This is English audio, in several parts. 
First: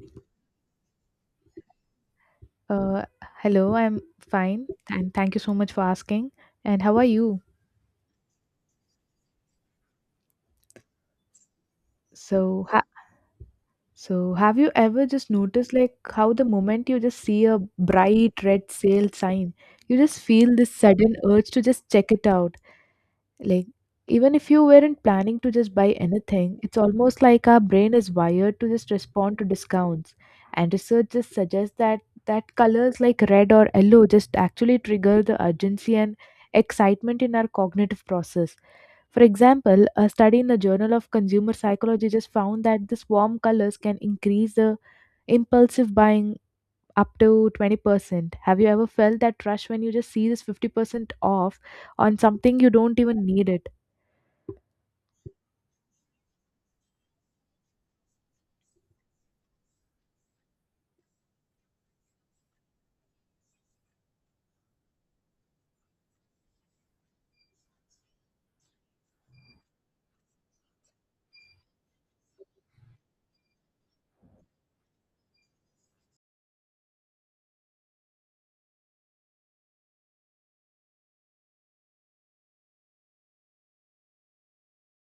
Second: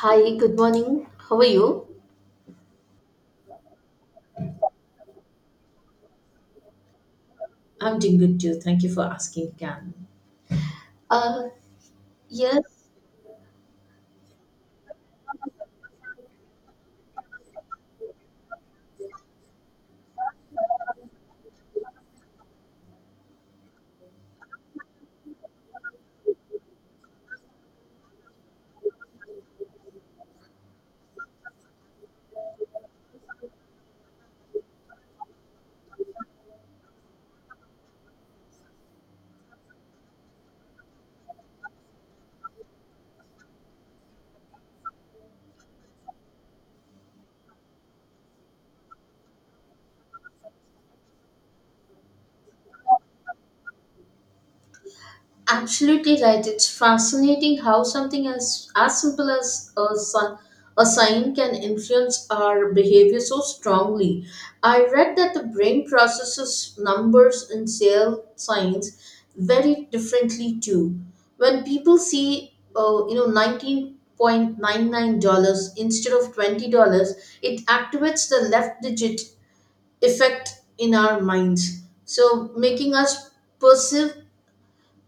Hi, good morning. How are you? Uh, Hello, I'm fine, and thank you so much for asking. And how are you? I'm doing good too. Thank you for asking, Cam. Uh, So, ha- yes, so have you ever just noticed like how the moment you just see a bright red sale sign, you just feel this sudden urge to just check it out. Like even if you weren't planning to just buy anything, it's almost like our brain is wired to just respond to discounts. And research just suggests that colors like red or yellow just actually trigger the urgency and excitement in our cognitive process. For example, a study in the Journal of Consumer Psychology just found that this warm colors can increase the impulsive buying up to 20%. Have you ever felt that rush when you just see this 50% off on something you don't even need it? Absolutely right. It's fascinating how something as simple as a sign can influence our behavior so strongly. I read that the brain processes numbers and sale signs very differently too. When people see, 19. $.99 instead of $20, it activates the left digit effect in our minds. So making us perceive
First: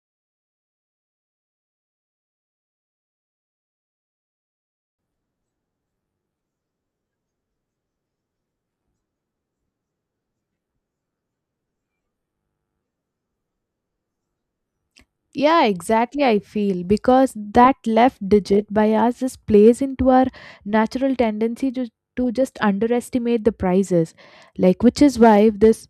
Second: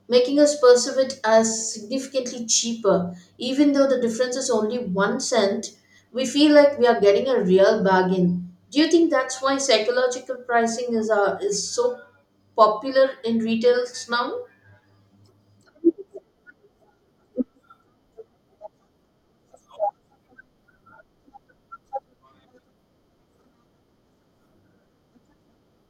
perceive it as significantly cheaper. Even though the difference is only 1 cent, we feel like we are getting a real bargain. Do you think that's why psychological pricing is so popular in retails now? Yeah, exactly. I feel because that left digit by us just plays into our natural tendency to just underestimate the prices, like which is why this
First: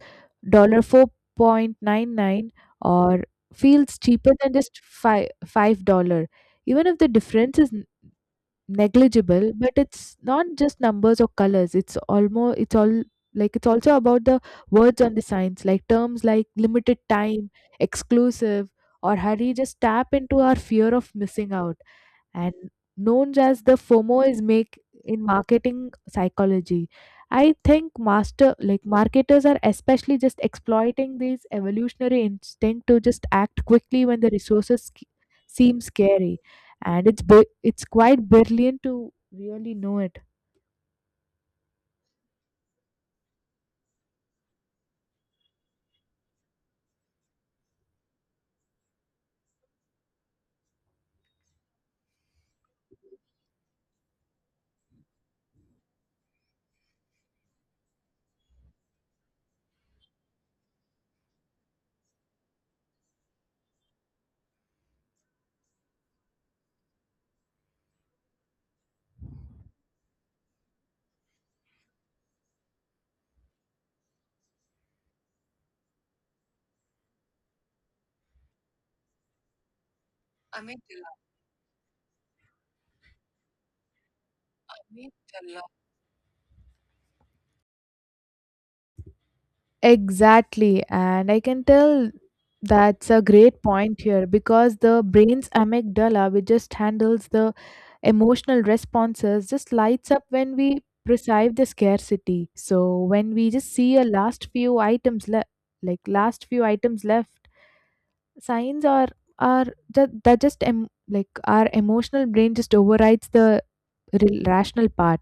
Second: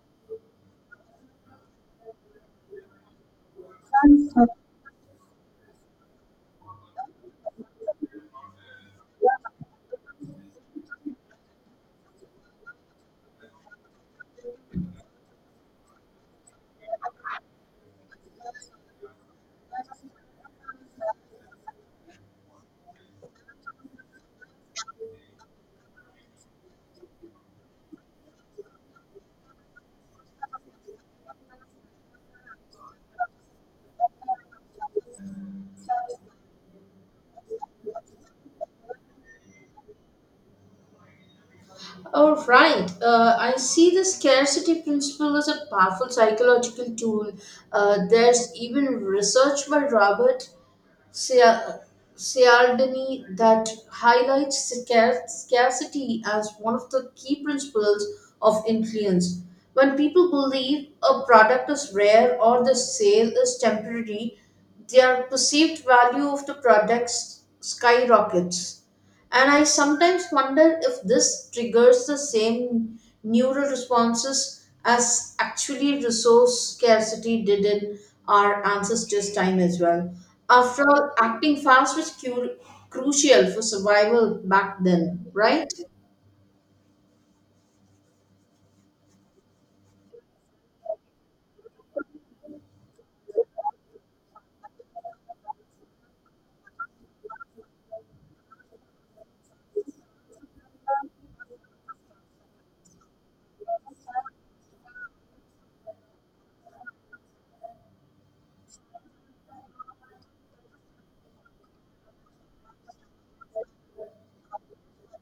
dollar 4.99 or feels cheaper than just five dollar, even if the difference is negligible. But it's not just numbers or colors, it's almost it's all like it's also about the words on the signs, like terms like limited time, exclusive, or hurry just tap into our fear of missing out and known as the FOMO is make in marketing psychology. I think master like marketers are especially just exploiting these evolutionary instinct to just act quickly when the resources seem scary, and it's quite brilliant to really know it. All right. I see the scarcity principle as a powerful psychological tool. There's even research by Robert Sea- Cialdini that highlights scarcity as one of the key principles of influence. When people believe a product is rare or the sale is temporary, their perceived value of the product skyrockets. And I sometimes wonder if this triggers the same neural responses as actually resource scarcity did in our ancestors' time as well. After all, acting fast was crucial for survival back then, right? Exactly, and I can tell that's a great point here because the brain's amygdala, which just handles the emotional responses just lights up when we perceive the scarcity. So when we just see a last few items le- like last few items left signs are that just like our emotional brain just overrides the rational part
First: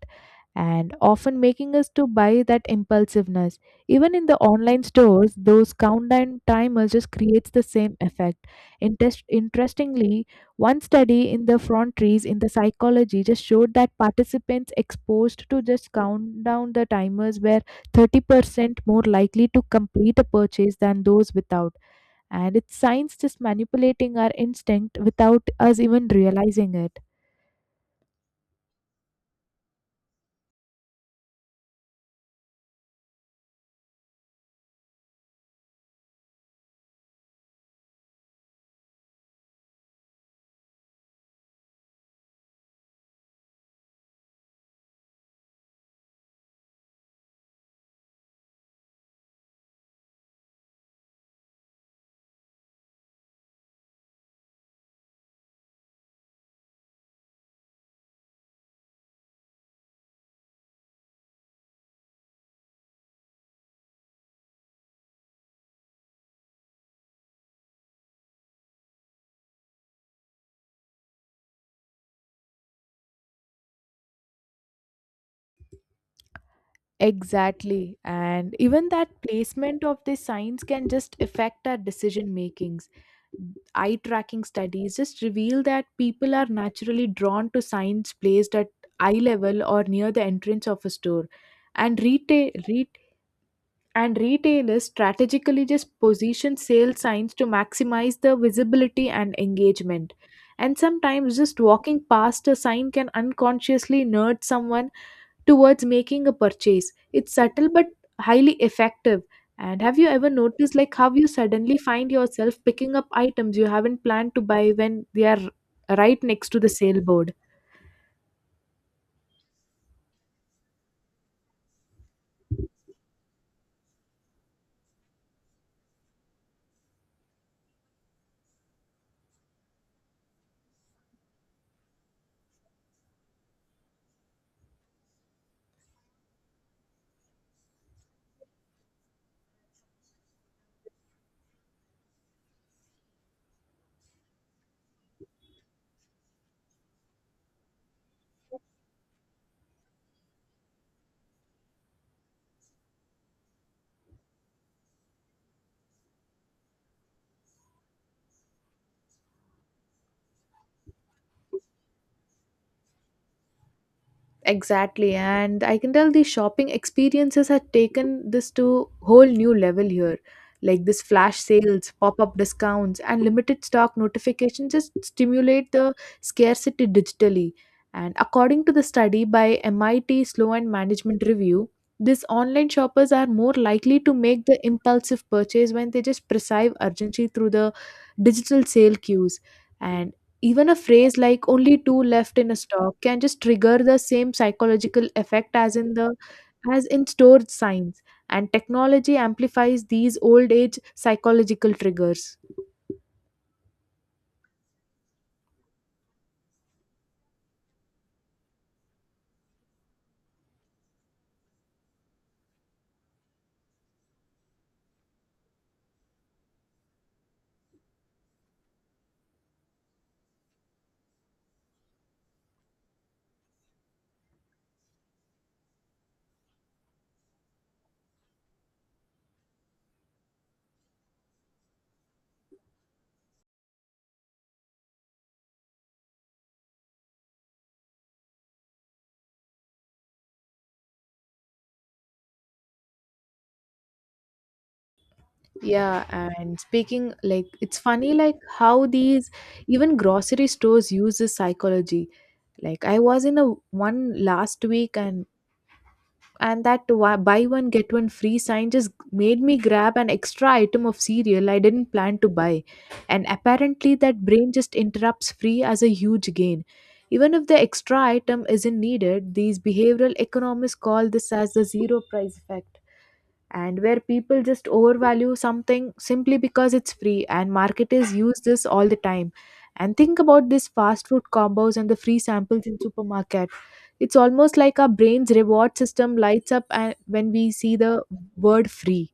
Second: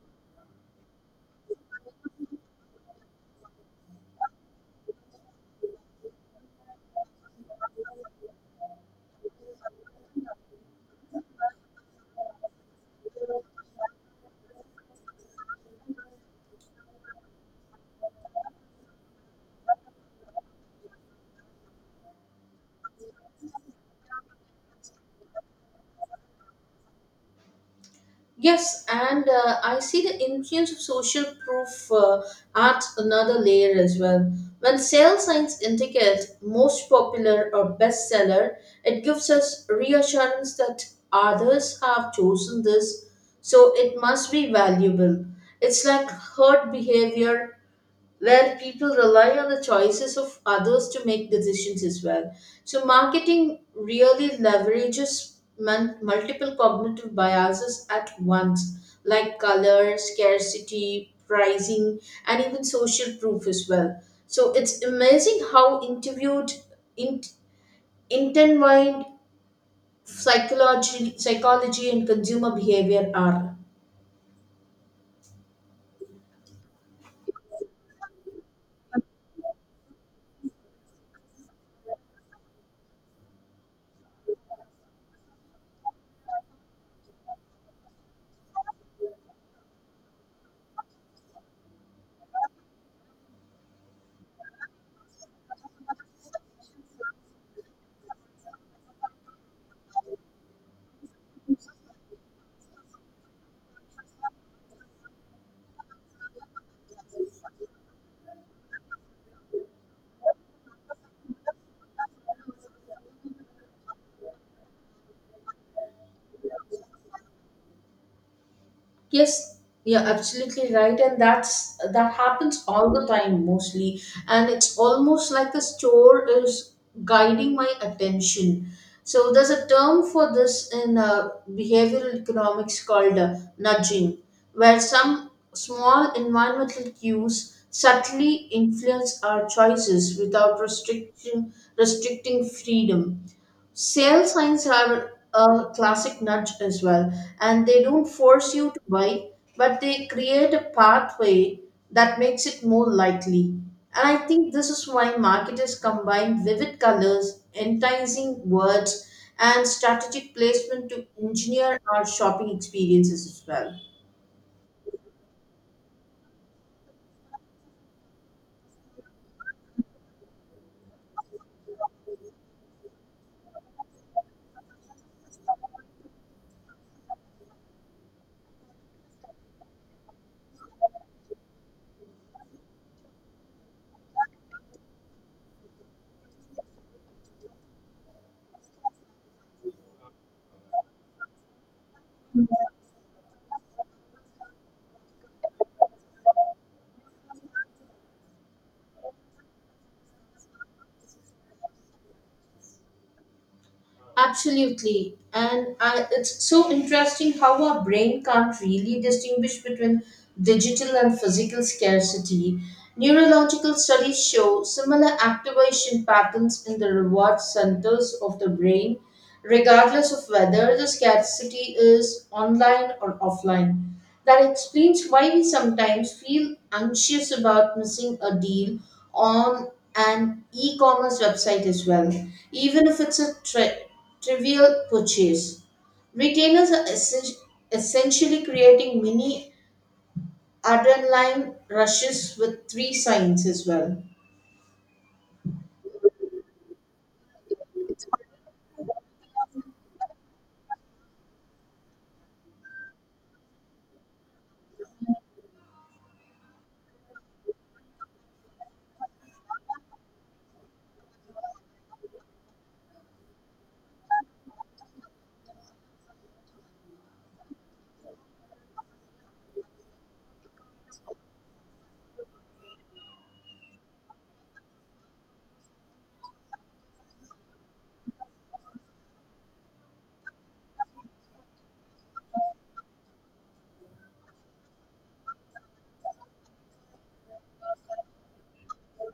and often making us to buy that impulsiveness. Even in the online stores, those countdown timers just creates the same effect. Interestingly, one study in the frontiers in the psychology just showed that participants exposed to just countdown the timers were 30% more likely to complete a purchase than those without, and it's science just manipulating our instinct without us even realizing it. Yes, and I see the influence of social proof adds another layer as well. When sales signs indicate most popular or bestseller, it gives us reassurance that others have chosen this, so it must be valuable. It's like herd behavior where people rely on the choices of others to make decisions as well. So, marketing really leverages multiple cognitive biases at once, like color, scarcity, pricing, and even social proof as well. So, it's amazing how in, intertwined psychology and consumer behavior are. Exactly. And even that placement of the signs can just affect our decision makings. Eye tracking studies just reveal that people are naturally drawn to signs placed at eye level or near the entrance of a store. And retail ret, and retailers strategically just position sale signs to maximize the visibility and engagement. And sometimes just walking past a sign can unconsciously nudge someone towards making a purchase. It's subtle but highly effective. And have you ever noticed like how you suddenly find yourself picking up items you haven't planned to buy when they are right next to the sale board? Yes, you're absolutely right, and that happens all the time mostly, and it's almost like the store is guiding my attention. So there's a term for this in behavioral economics called nudging, where some small environmental cues subtly influence our choices without restriction restricting freedom. Sale signs are a classic nudge as well, and they don't force you to buy, but they create a pathway that makes it more likely. And I think this is why marketers combine vivid colors, enticing words, and strategic placement to engineer our shopping experiences as well. Exactly, and I can tell the shopping experiences have taken this to whole new level here. Like this flash sales, pop-up discounts, and limited stock notifications just stimulate the scarcity digitally. And according to the study by MIT Slow and Management Review, these online shoppers are more likely to make the impulsive purchase when they just perceive urgency through the digital sale queues. And even a phrase like only two left in a stock can just trigger the same psychological effect as in the as in storage signs, and technology amplifies these old age psychological triggers. Absolutely. And it's so interesting how our brain can't really distinguish between digital and physical scarcity. Neurological studies show similar activation patterns in the reward centers of the brain, regardless of whether the scarcity is online or offline. That explains why we sometimes feel anxious about missing a deal on an e commerce website as well, even if it's a trivial purchase. Retailers are essentially creating mini adrenaline rushes with three signs as well. Yeah, and speaking like it's funny like how these even grocery stores use this psychology. Like I was in a one last week and that buy one get one free sign just made me grab an extra item of cereal I didn't plan to buy. And apparently, that brain just interrupts free as a huge gain. Even if the extra item isn't needed, these behavioral economists call this as the zero price effect and where people just overvalue something simply because it's free, and marketers use this all the time. And think about this fast food combos and the free samples in supermarket. It's almost like our brain's reward system lights up and when we see the word free.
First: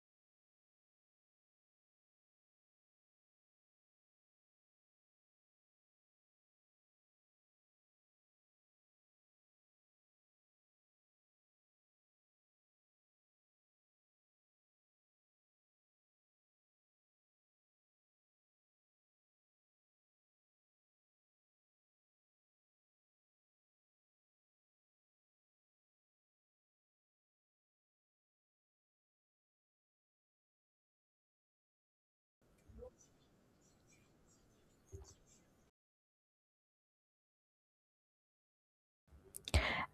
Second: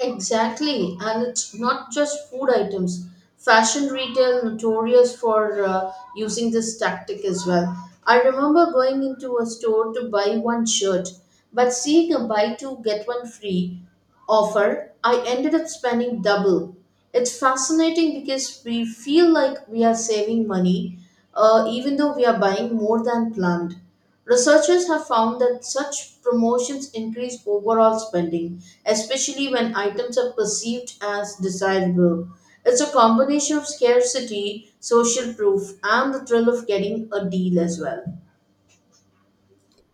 Exactly, and it's not just food items. Fashion retail notorious for using this tactic as well. I remember going into a store to buy one shirt, but seeing a buy two get one free offer, I ended up spending double. It's fascinating because we feel like we are saving money, even though we are buying more than planned. Researchers have found that such promotions increase overall spending, especially when items are perceived as desirable. It's a combination of scarcity, social proof, and the thrill of getting a deal as well.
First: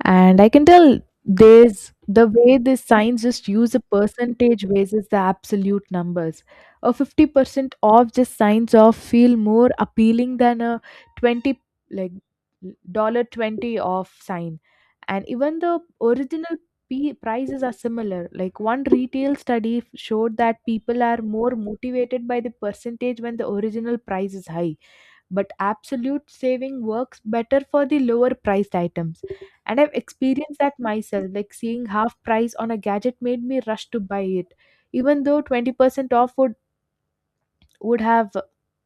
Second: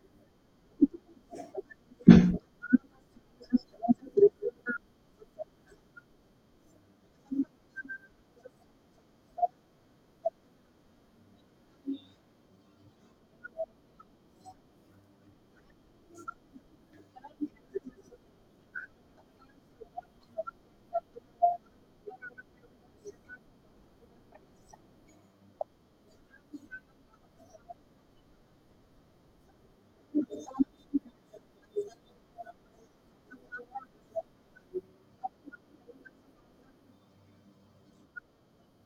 And I can tell there's the way these signs just use a percentage basis the absolute numbers. A 50% off just signs off feel more appealing than a 20 like dollar 20 off sign, and even the original prices are similar. Like one retail study showed that people are more motivated by the percentage when the original price is high, but absolute saving works better for the lower priced items. And I've experienced that myself, like seeing half price on a gadget made me rush to buy it, even though 20% off would have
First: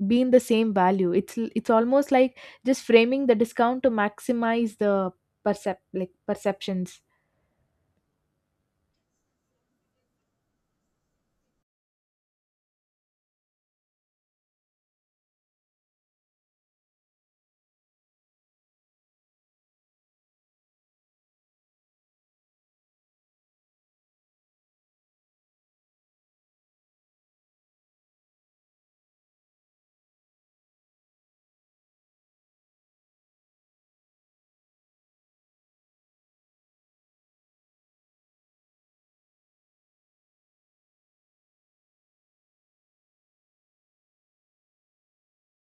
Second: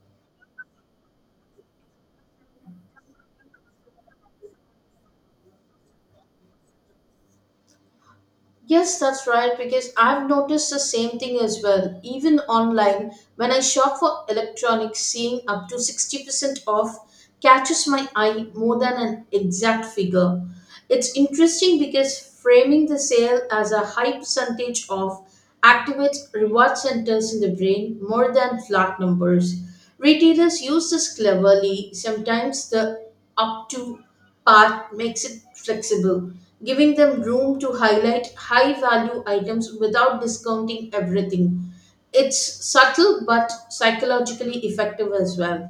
been the same value. It's almost like just framing the discount to maximize the percep like perceptions. Yes, that's right, because I've noticed the same thing as well. Even online, when I shop for electronics, seeing up to 60% off catches my eye more than an exact figure. It's interesting because framing the sale as a high percentage off activates reward centers in the brain more than flat numbers. Retailers use this cleverly. Sometimes the up to part makes it flexible, giving them room to highlight high value items without discounting everything. It's subtle but psychologically effective as well.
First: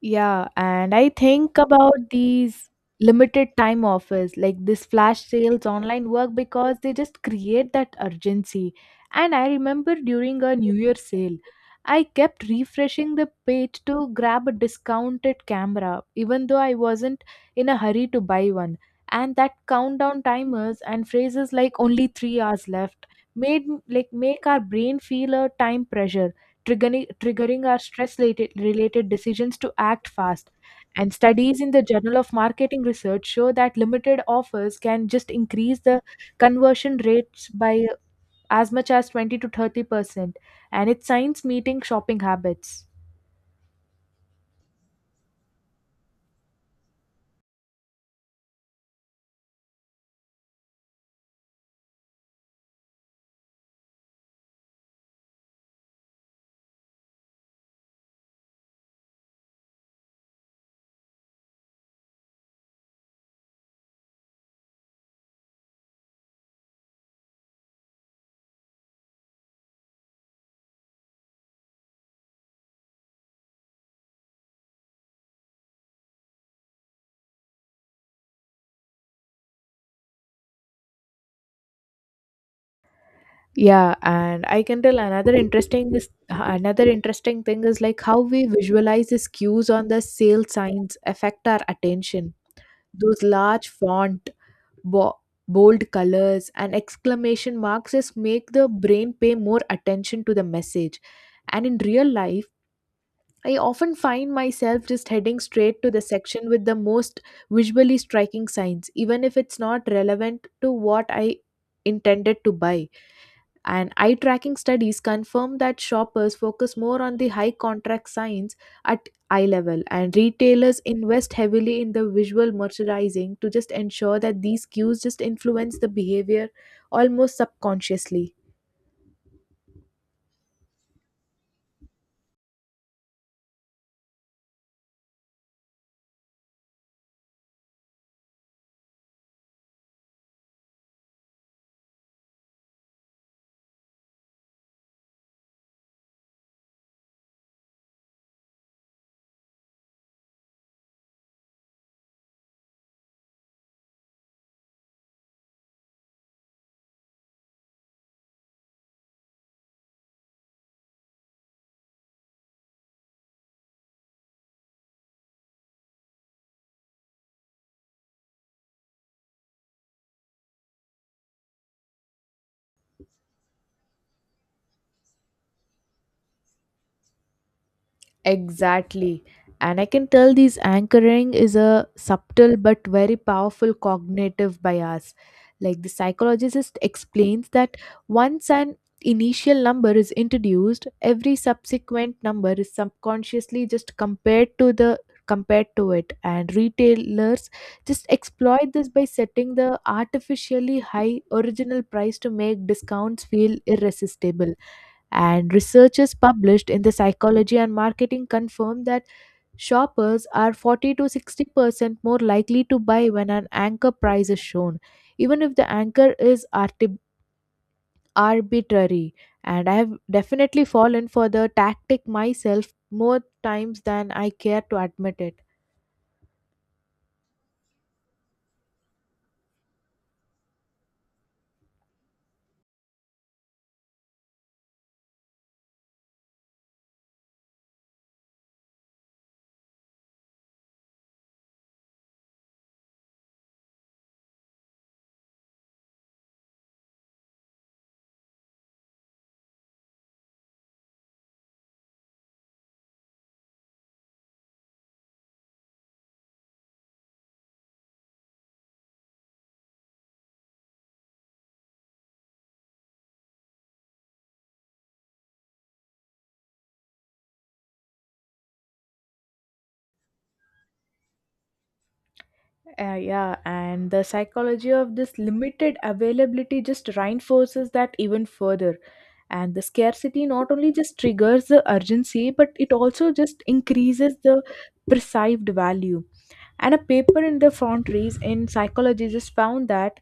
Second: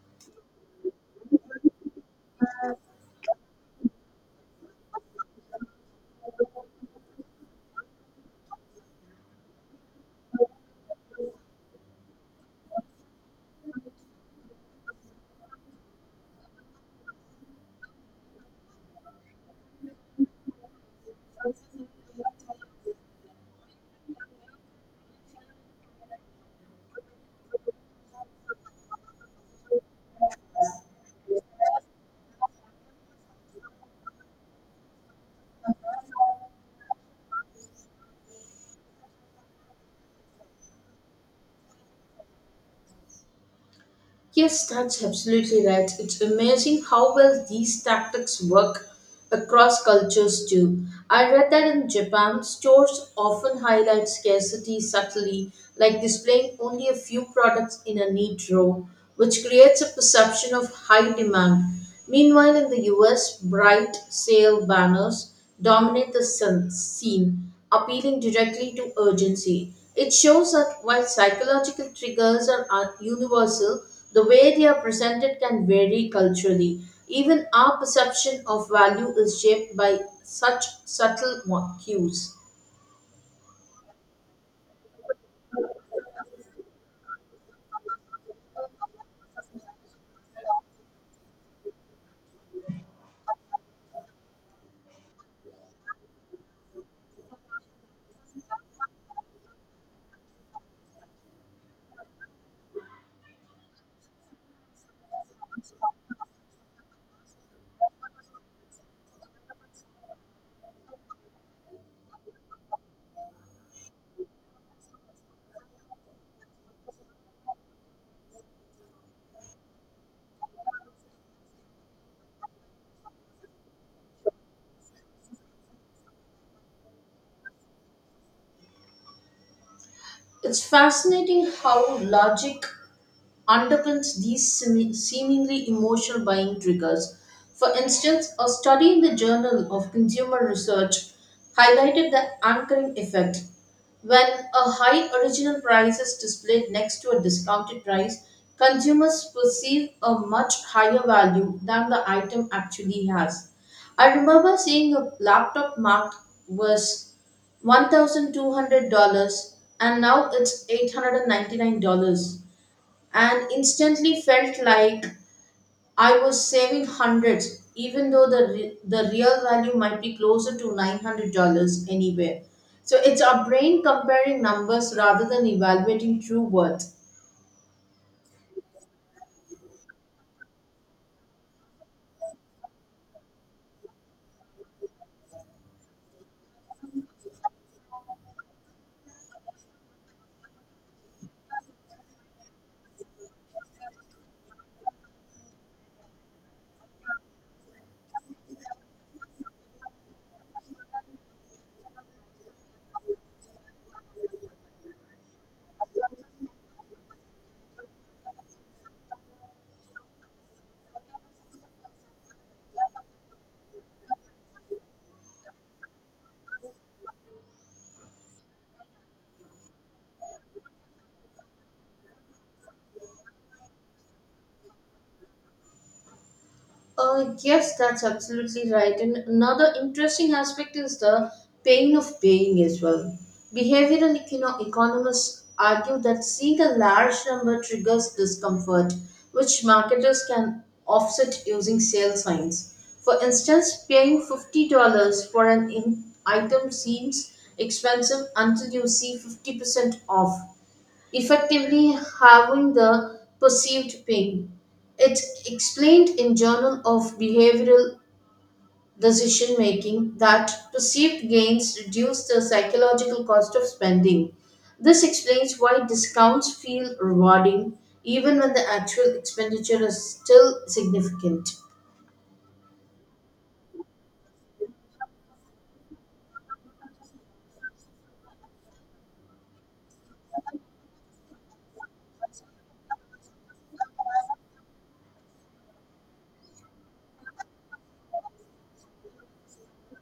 Yeah, and I think about these limited time offers, like this flash sales online work, because they just create that urgency. And I remember during a New Year sale, I kept refreshing the page to grab a discounted camera, even though I wasn't in a hurry to buy one. And that countdown timers and phrases like only 3 hours left like make our brain feel a time pressure, triggering our stress related decisions to act fast. And studies in the Journal of Marketing Research show that limited offers can just increase the conversion rates by as much as 20 to 30%. And it's science meeting shopping habits. Yes, that's absolutely right. It's amazing how well these tactics work across cultures too. I read that in Japan, stores often highlight scarcity subtly, like displaying only a few products in a neat row, which creates a perception of high demand. Meanwhile, in the US, bright sale banners dominate the scene, appealing directly to urgency. It shows that while psychological triggers are universal, the way they are presented can vary culturally. Even our perception of value is shaped by such subtle cues. Yeah, and I can tell another interesting thing is like how we visualize these cues on the sale signs affect our attention. Those large font bo- bold colors and exclamation marks just make the brain pay more attention to the message. And in real life, I often find myself just heading straight to the section with the most visually striking signs, even if it's not relevant to what I intended to buy. And eye tracking studies confirm that shoppers focus more on the high contract signs at eye level, and retailers invest heavily in the visual merchandising to just ensure that these cues just influence the behavior almost subconsciously. It's fascinating how logic underpins these seemingly emotional buying triggers. For instance, a study in the Journal of Consumer Research highlighted the anchoring effect. When a high original price is displayed next to a discounted price, consumers perceive a much higher value than the item actually has. I remember seeing a laptop marked was $1,200 and now it's $899, and instantly felt like I was saving hundreds, even though the real value might be closer to $900 anywhere. So it's our brain comparing numbers rather than evaluating true worth. Exactly. And I can tell these anchoring is a subtle but very powerful cognitive bias. Like the psychologist explains that once an initial number is introduced, every subsequent number is subconsciously just compared to it, and retailers just exploit this by setting the artificially high original price to make discounts feel irresistible. And researchers published in the Psychology and Marketing confirm that shoppers are 40 to 60% more likely to buy when an anchor price is shown, even if the anchor is arbitrary. And I have definitely fallen for the tactic myself more times than I care to admit it. Yes, that's absolutely right. And another interesting aspect is the pain of paying as well. Behavioral economists argue that seeing a large number triggers discomfort, which marketers can offset using sale signs. For instance, paying $50 for an item seems expensive until you see 50% off, effectively halving the perceived pain. It's explained in Journal of Behavioral Decision Making that perceived gains reduce the psychological cost of spending. This explains why discounts feel rewarding even when the actual expenditure is still significant. Yeah, and the psychology of this limited availability just reinforces that even further. And the scarcity not only just triggers the urgency, but it also just increases the perceived value. And a paper in the frontiers in psychology just found that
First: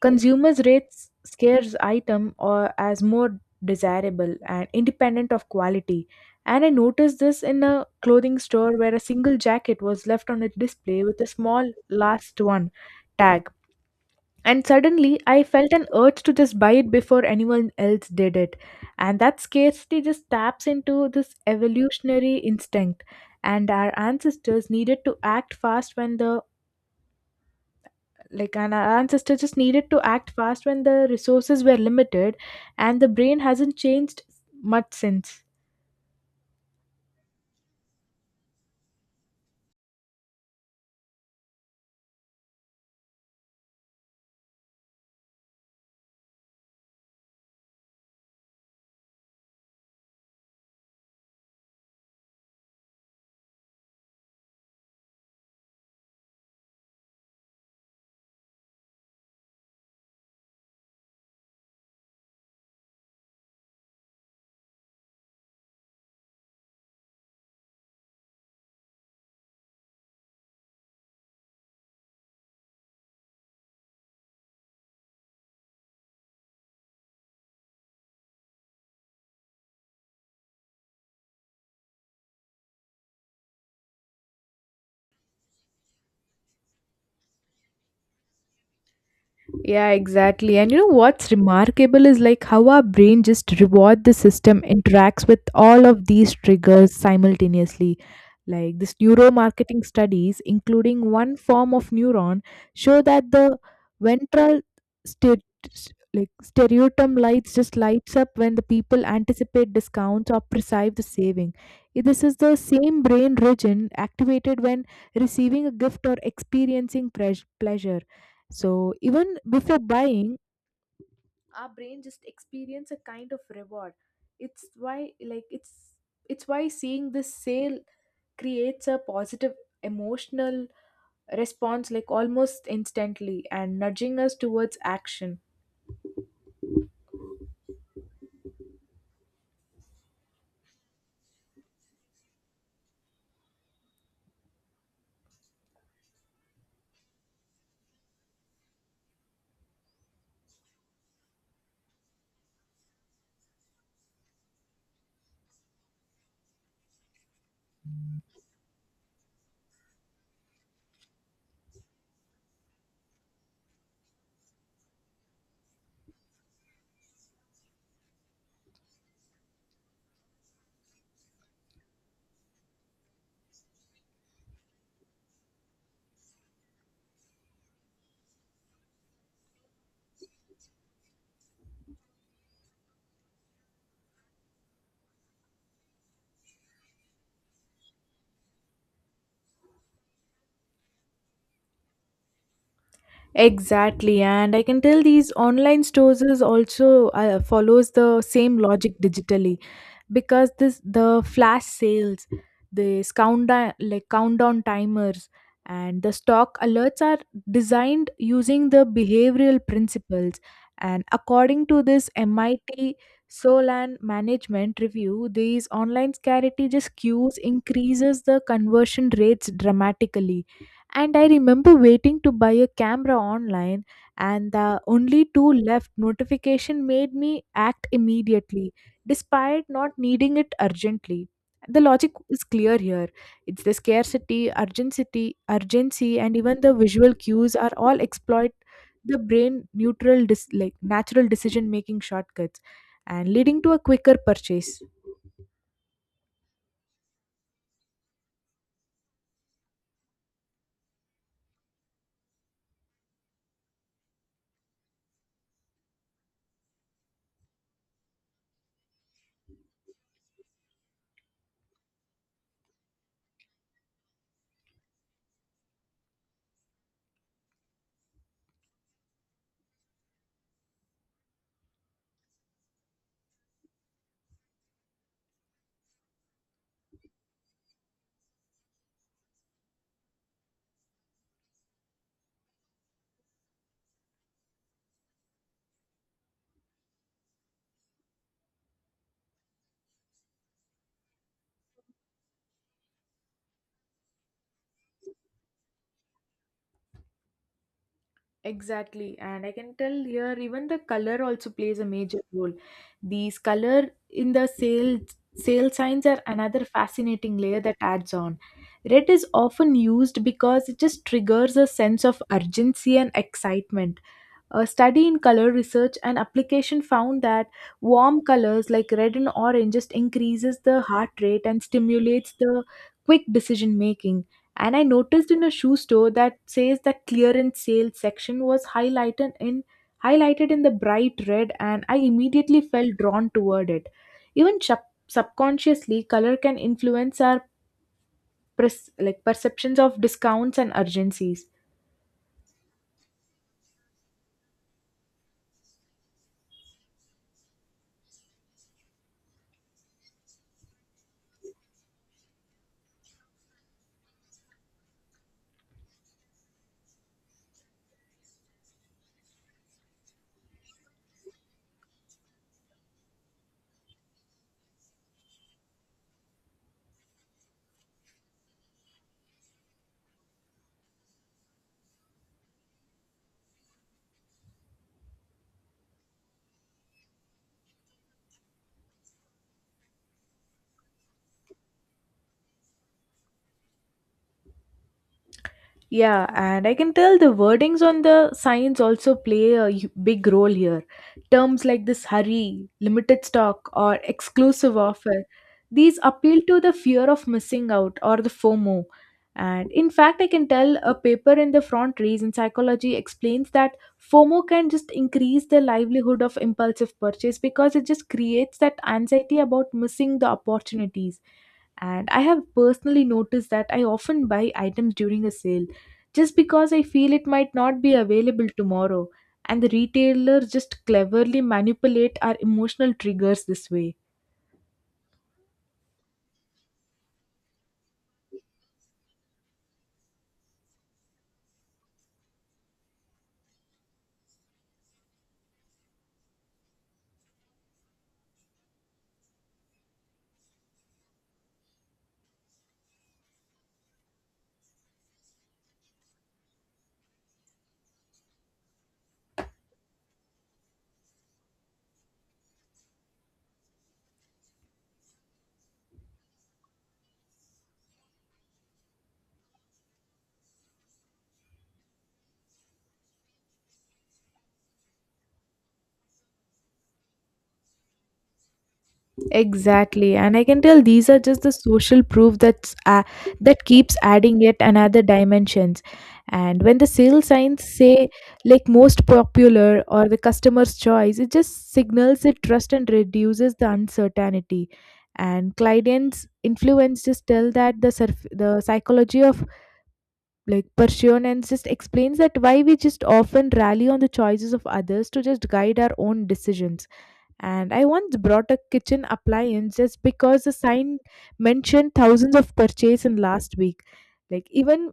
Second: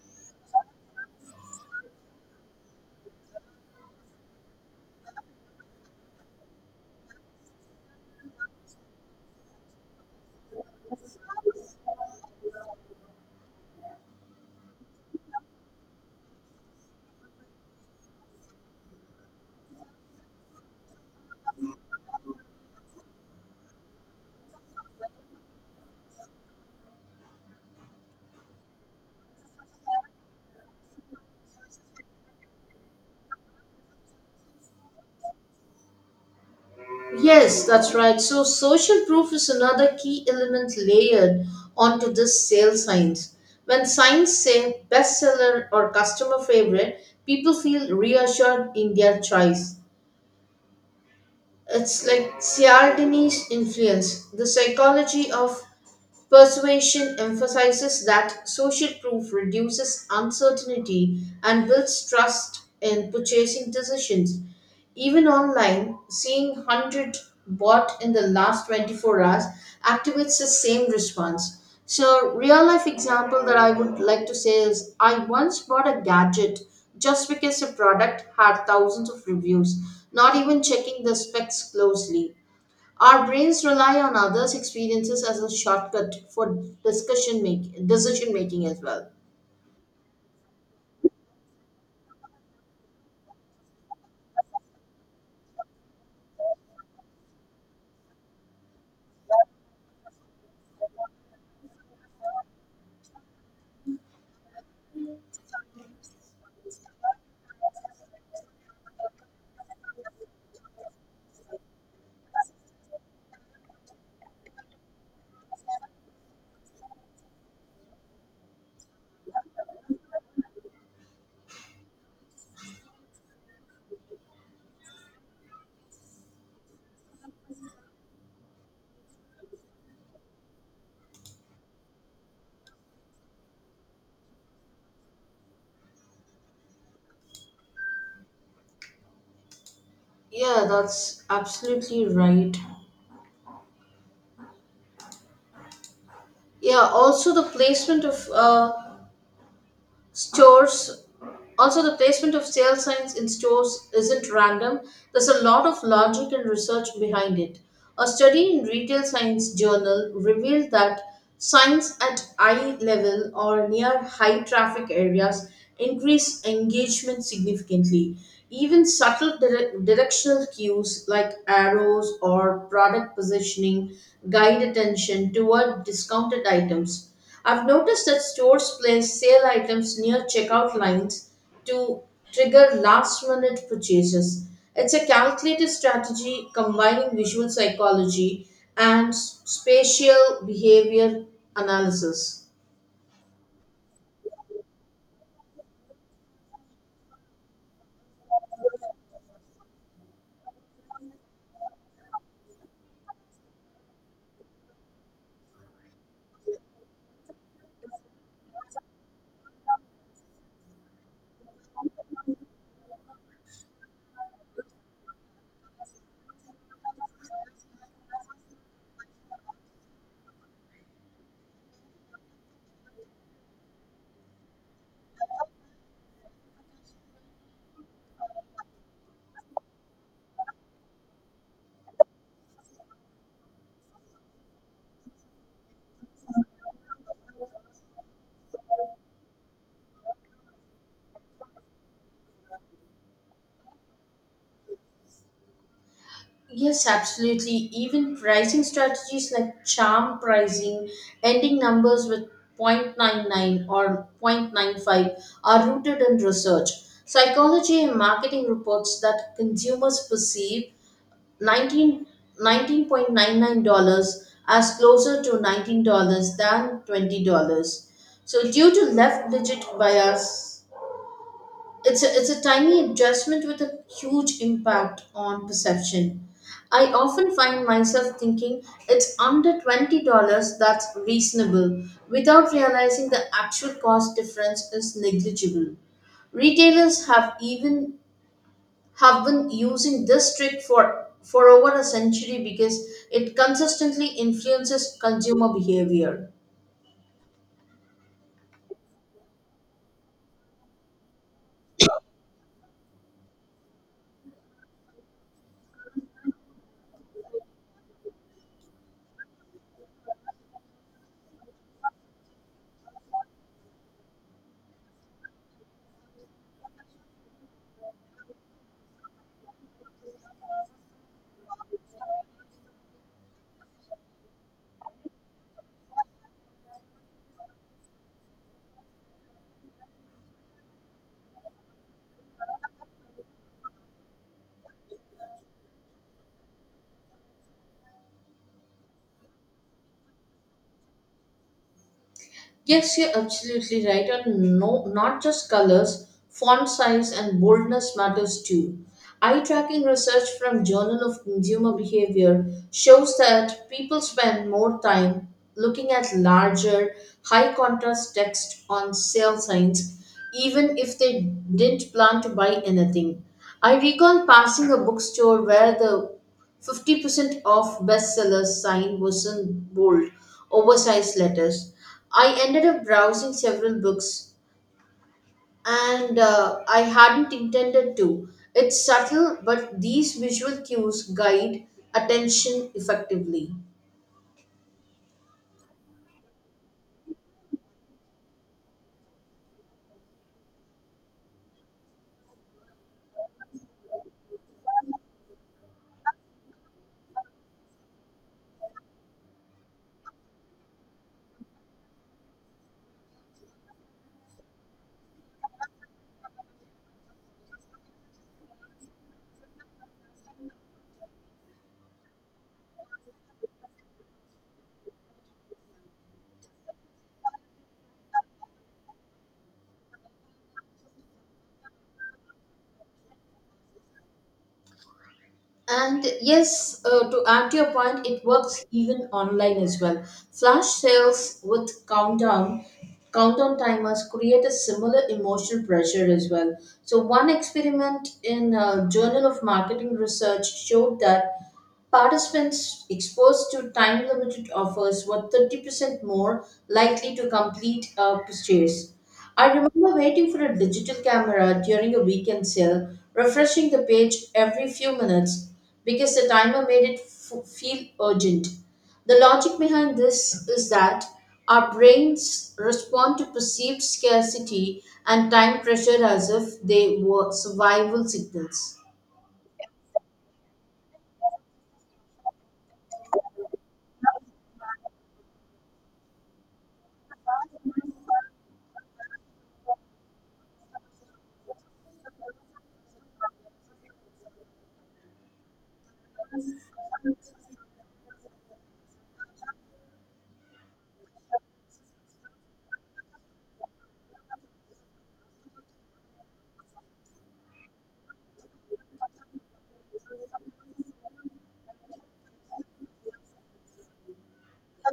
consumers rate scarce item or as more desirable and independent of quality. And I noticed this in a clothing store where a single jacket was left on a display with a small last one tag, and suddenly, I felt an urge to just buy it before anyone else did it. And that scarcity just taps into this evolutionary instinct. And our ancestors needed to act fast when the like and our ancestors just needed to act fast when the resources were limited, and the brain hasn't changed much since. Yes, that's right. So, social proof is another key element layered onto this sales signs. When signs say bestseller or customer favorite, people feel reassured in their choice. It's like Cialdini's influence, the psychology of Persuasion emphasizes that social proof reduces uncertainty and builds trust in purchasing decisions. Even online, seeing 100 bought in the last 24 hours activates the same response. So, real life example that I would like to say is I once bought a gadget just because the product had thousands of reviews, not even checking the specs closely. Our brains rely on others' experiences as a shortcut for decision making as well. Yeah, exactly. And you know what's remarkable is like how our brain just reward the system interacts with all of these triggers simultaneously. Like this neuromarketing studies, including one form of neuron, show that the ventral ster- like stereotum lights up when the people anticipate discounts or perceive the saving. This is the same brain region activated when receiving a gift or experiencing pleasure. So even before buying, our brain just experience a kind of reward. It's why like it's it's why seeing this sale creates a positive emotional response like almost instantly and nudging us towards action. Yeah, that's absolutely right. Yeah, stores also, the placement of sale signs in stores isn't random. There's a lot of logic and research behind it. A study in Retail Science Journal revealed that signs at eye level or near high traffic areas increase engagement significantly. Even subtle directional cues like arrows or product positioning guide attention toward discounted items. I've noticed that stores place sale items near checkout lines to trigger last minute purchases. It's a calculated strategy combining visual psychology and spatial behavior analysis. Exactly, and I can tell these online stores is also follows the same logic digitally because this the flash sales, this countdown timers, and the stock alerts are designed using the behavioral principles. And according to this MIT Solan management review, these online scarcity just cues increases the conversion rates dramatically. And I remember waiting to buy a camera online, and the only two left notification made me act immediately, despite not needing it urgently. The logic is clear here. It's the scarcity, urgency, and even the visual cues are all exploit the brain like natural decision making shortcuts, and leading to a quicker purchase. Yes, absolutely. Even pricing strategies like charm pricing, ending numbers with 0.99 or 0.95 are rooted in research. Psychology and marketing reports that consumers perceive 19, 19. Nine nine dollars 99 as closer to $19 than $20. So due to left digit bias, it's a tiny adjustment with a huge impact on perception. I often find myself thinking it's under $20 that's reasonable without realizing the actual cost difference is negligible. Retailers have been using this trick for over a century because it consistently influences consumer behavior. Exactly, and I can tell here even the color also plays a major role. These color in the sale signs are another fascinating layer that adds on. Red is often used because it just triggers a sense of urgency and excitement. A study in color research and application found that warm colors like red and orange just increases the heart rate and stimulates the quick decision making. And I noticed in a shoe store that says that clearance sale section was highlighted in the bright red, and I immediately felt drawn toward it. Even subconsciously color can influence our perceptions of discounts and urgencies. Yes, you're absolutely right. And no, not just colors, font size and boldness matters too. Eye tracking research from Journal of Consumer Behavior shows that people spend more time looking at larger, high contrast text on sale signs, even if they didn't plan to buy anything. I recall passing a bookstore where the 50% of bestsellers sign was in bold, oversized letters. I ended up browsing several books and I hadn't intended to. It's subtle, but these visual cues guide attention effectively. Yeah, and I can tell the wordings on the signs also play a big role here. Terms like this hurry, limited stock, or exclusive offer, these appeal to the fear of missing out, or the FOMO. And in fact, I can tell a paper in the front race in psychology explains that FOMO can just increase the livelihood of impulsive purchase because it just creates that anxiety about missing the opportunities. And I have personally noticed that I often buy items during a sale just because I feel it might not be available tomorrow. And the retailers just cleverly manipulate our emotional triggers this way. And yes, to add to your point, it works even online as well. Flash sales with countdown timers create a similar emotional pressure as well. So one experiment in Journal of Marketing Research showed that participants exposed to time limited offers were 30% more likely to complete a purchase. I remember waiting for a digital camera during a weekend sale, refreshing the page every few minutes because the timer made it feel urgent. The logic behind this is that our brains respond to perceived scarcity and time pressure as if they were survival signals. Exactly, and I can tell these are just the social proof that keeps adding yet another dimensions. And when the sale signs say like most popular or the customer's choice, it just signals the trust and reduces the uncertainty. And clients' influence just tell that the the psychology of like Persianens just explains that why we just often rally on the choices of others to just guide our own decisions. And I once brought a kitchen appliance just because the sign mentioned thousands of purchase in last week. Like even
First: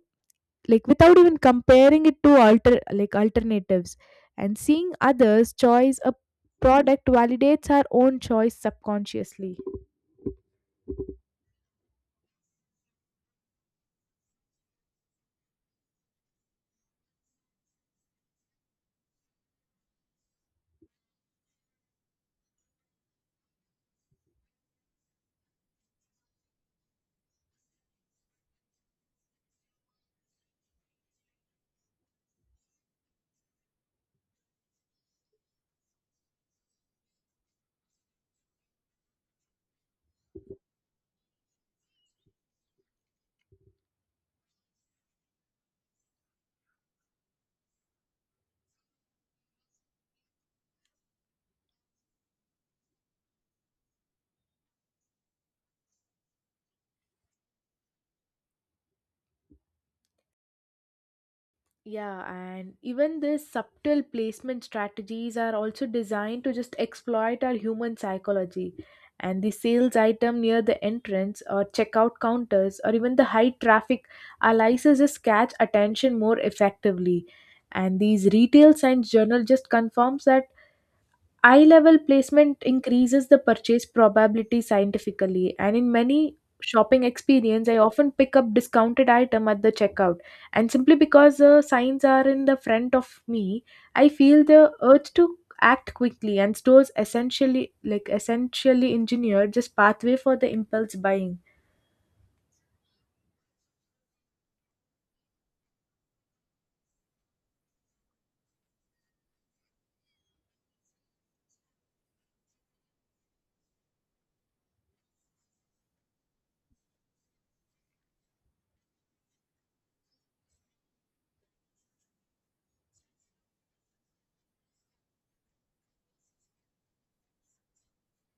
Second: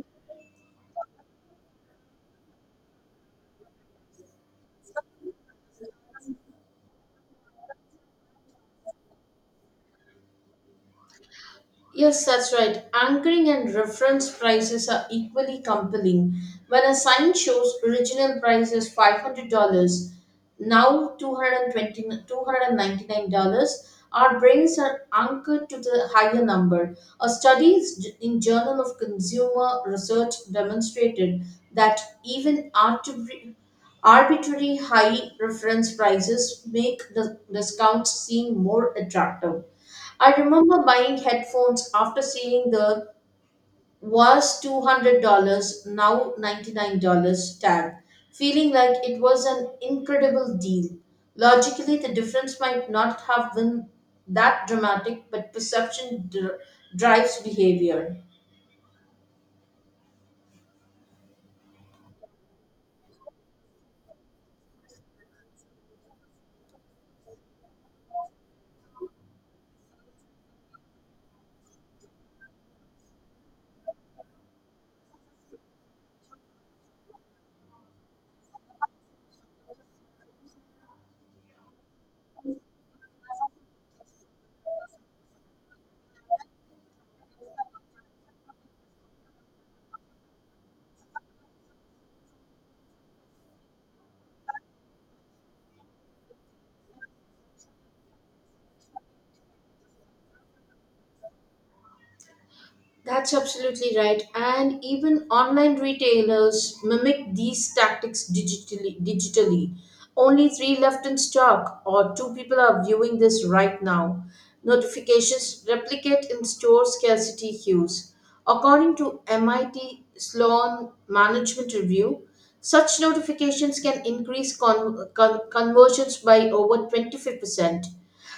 like without even comparing it to alternatives, and seeing others choice a product validates our own choice subconsciously. Yes, that's right. Anchoring and reference prices are equally compelling. When a sign shows original price is $500, now two hundred and twenty-two hundred and ninety-nine dollars our brains are anchored to the higher number. A study in Journal of Consumer Research demonstrated that even arbitrary high reference prices make the discounts seem more attractive. I remember buying headphones after seeing the was $200, now $99 tag, feeling like it was an incredible deal. Logically, the difference might not have been that dramatic, but perception drives behavior. Yeah, and even these subtle placement strategies are also designed to just exploit our human psychology. And the sales item near the entrance or checkout counters or even the high traffic aliases just catch attention more effectively. And these retail science journal just confirms that eye level placement increases the purchase probability scientifically, and in many shopping experience, I often pick up discounted item at the checkout. And simply because the signs are in the front of me, I feel the urge to act quickly. And stores essentially, engineered, just pathway for the impulse buying. That's absolutely right. And even online retailers mimic these tactics digitally. Only three left in stock, or two people are viewing this right now. Notifications replicate in store scarcity hues. According to MIT Sloan Management Review, such notifications can increase conversions by over 25%.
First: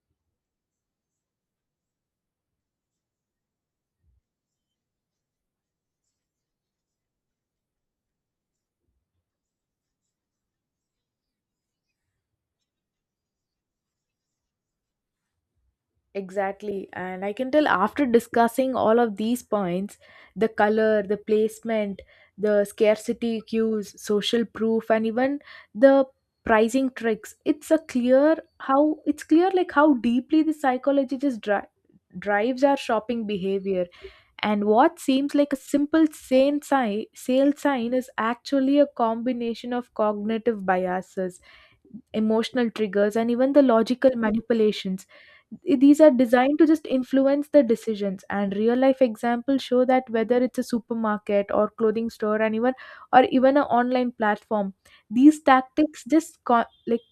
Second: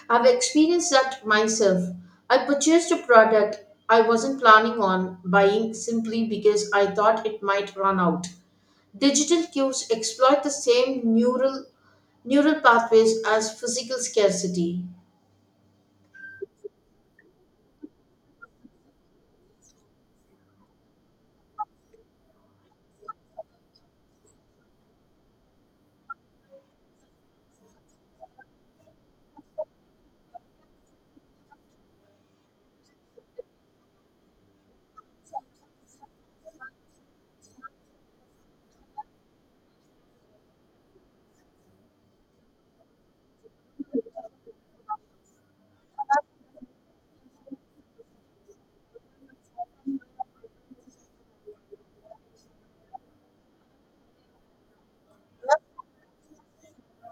I've experienced that myself. I purchased a product I wasn't planning on buying simply because I thought it might run out. Digital cues exploit the same neural pathways as physical scarcity. Exactly. And I can tell after discussing all of these points, the color, the placement, the scarcity cues, social proof, and even the pricing tricks, it's a clear how it's clear like how deeply the psychology just drives our shopping behavior, and what seems like a simple sale sign is actually a combination of cognitive biases, emotional triggers, and even the logical manipulations. These are designed to just influence the decisions, and real life examples show that whether it's a supermarket or clothing store, and even or even an online platform, these tactics just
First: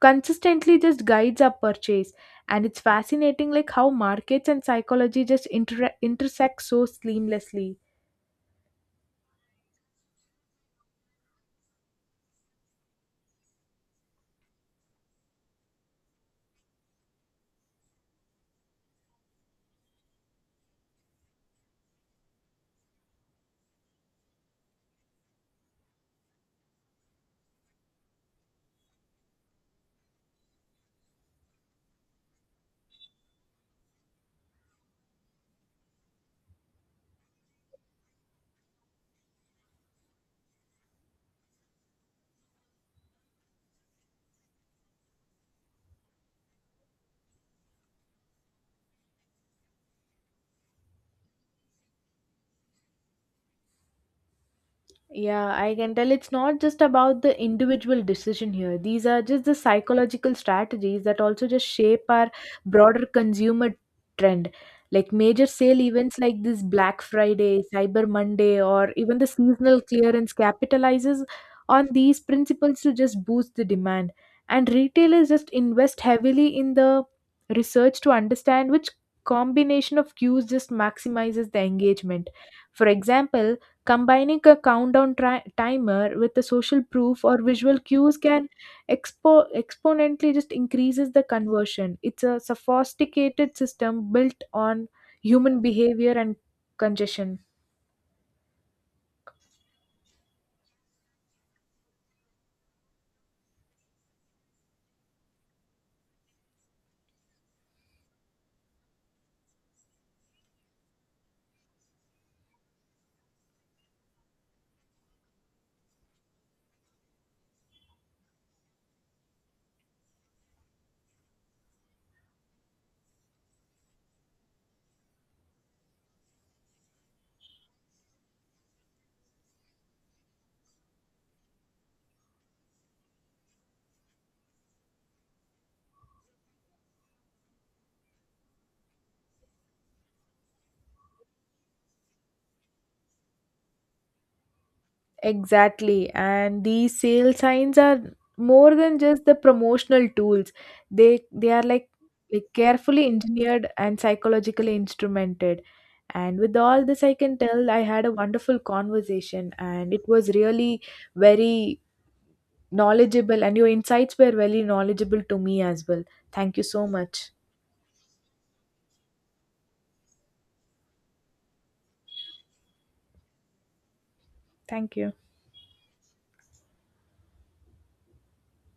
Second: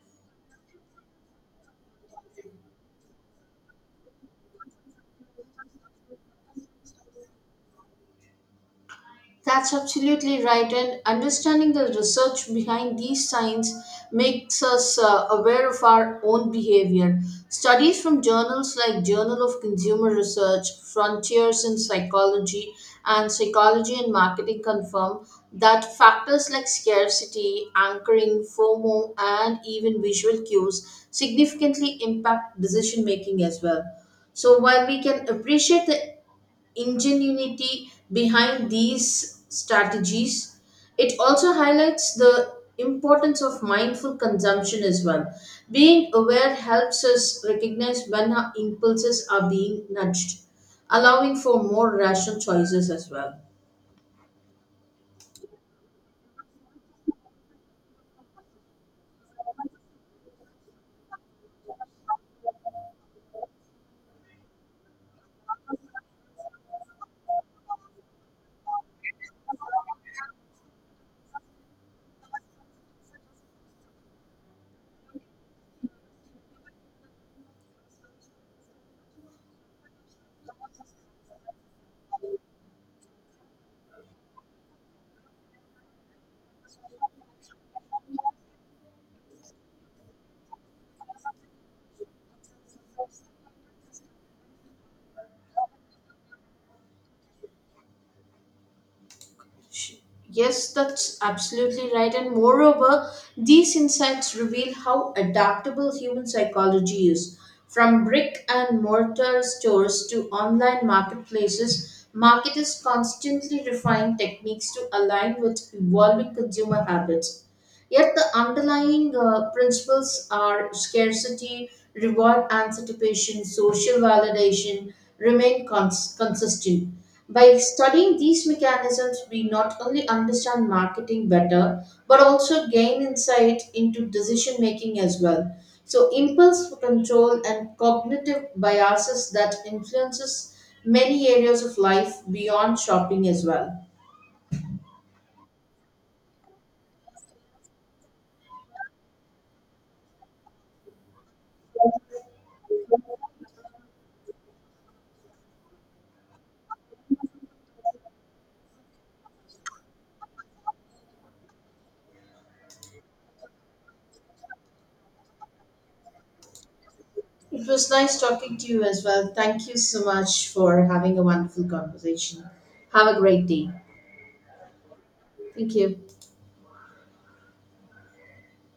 consistently just guides our purchase. And it's fascinating, like how markets and psychology just intersect so seamlessly. That's absolutely right, and understanding the research behind these signs makes us aware of our own behavior. Studies from journals like Journal of Consumer Research, Frontiers in Psychology, and Psychology and Marketing confirm that factors like scarcity, anchoring, FOMO, and even visual cues significantly impact decision making as well. So while we can appreciate the ingenuity behind these strategies. It also highlights the importance of mindful consumption as well. Being aware helps us recognize when our impulses are being nudged, allowing for more rational choices as well. Yeah, I can tell it's not just about the individual decision here. These are just the psychological strategies that also just shape our broader consumer trend. Like major sale events like this Black Friday, Cyber Monday, or even the seasonal clearance capitalizes on these principles to just boost the demand. And retailers just invest heavily in the research to understand which combination of cues just maximizes the engagement. For example, combining a countdown timer with a social proof or visual cues can exponentially just increases the conversion. It's a sophisticated system built on human behavior and congestion. Yes, that's absolutely right. And moreover, these insights reveal how adaptable human psychology is. From brick and mortar stores to online marketplaces, marketers constantly refine techniques to align with evolving consumer habits. Yet the underlying principles are scarcity, reward anticipation, social validation remain consistent. By studying these mechanisms, we not only understand marketing better, but also gain insight into decision making as well. So, impulse control and cognitive biases that influences many areas of life beyond shopping as well. Exactly. And these sale signs are more than just the promotional tools. They are like carefully engineered and psychologically instrumented. And with all this, I can tell I had a wonderful conversation and it was really very knowledgeable, and your insights were very knowledgeable to me as well. Thank you so much. It was nice talking to you as well. Thank you so much for having a wonderful conversation. Have a great day. Thank you. Thank you.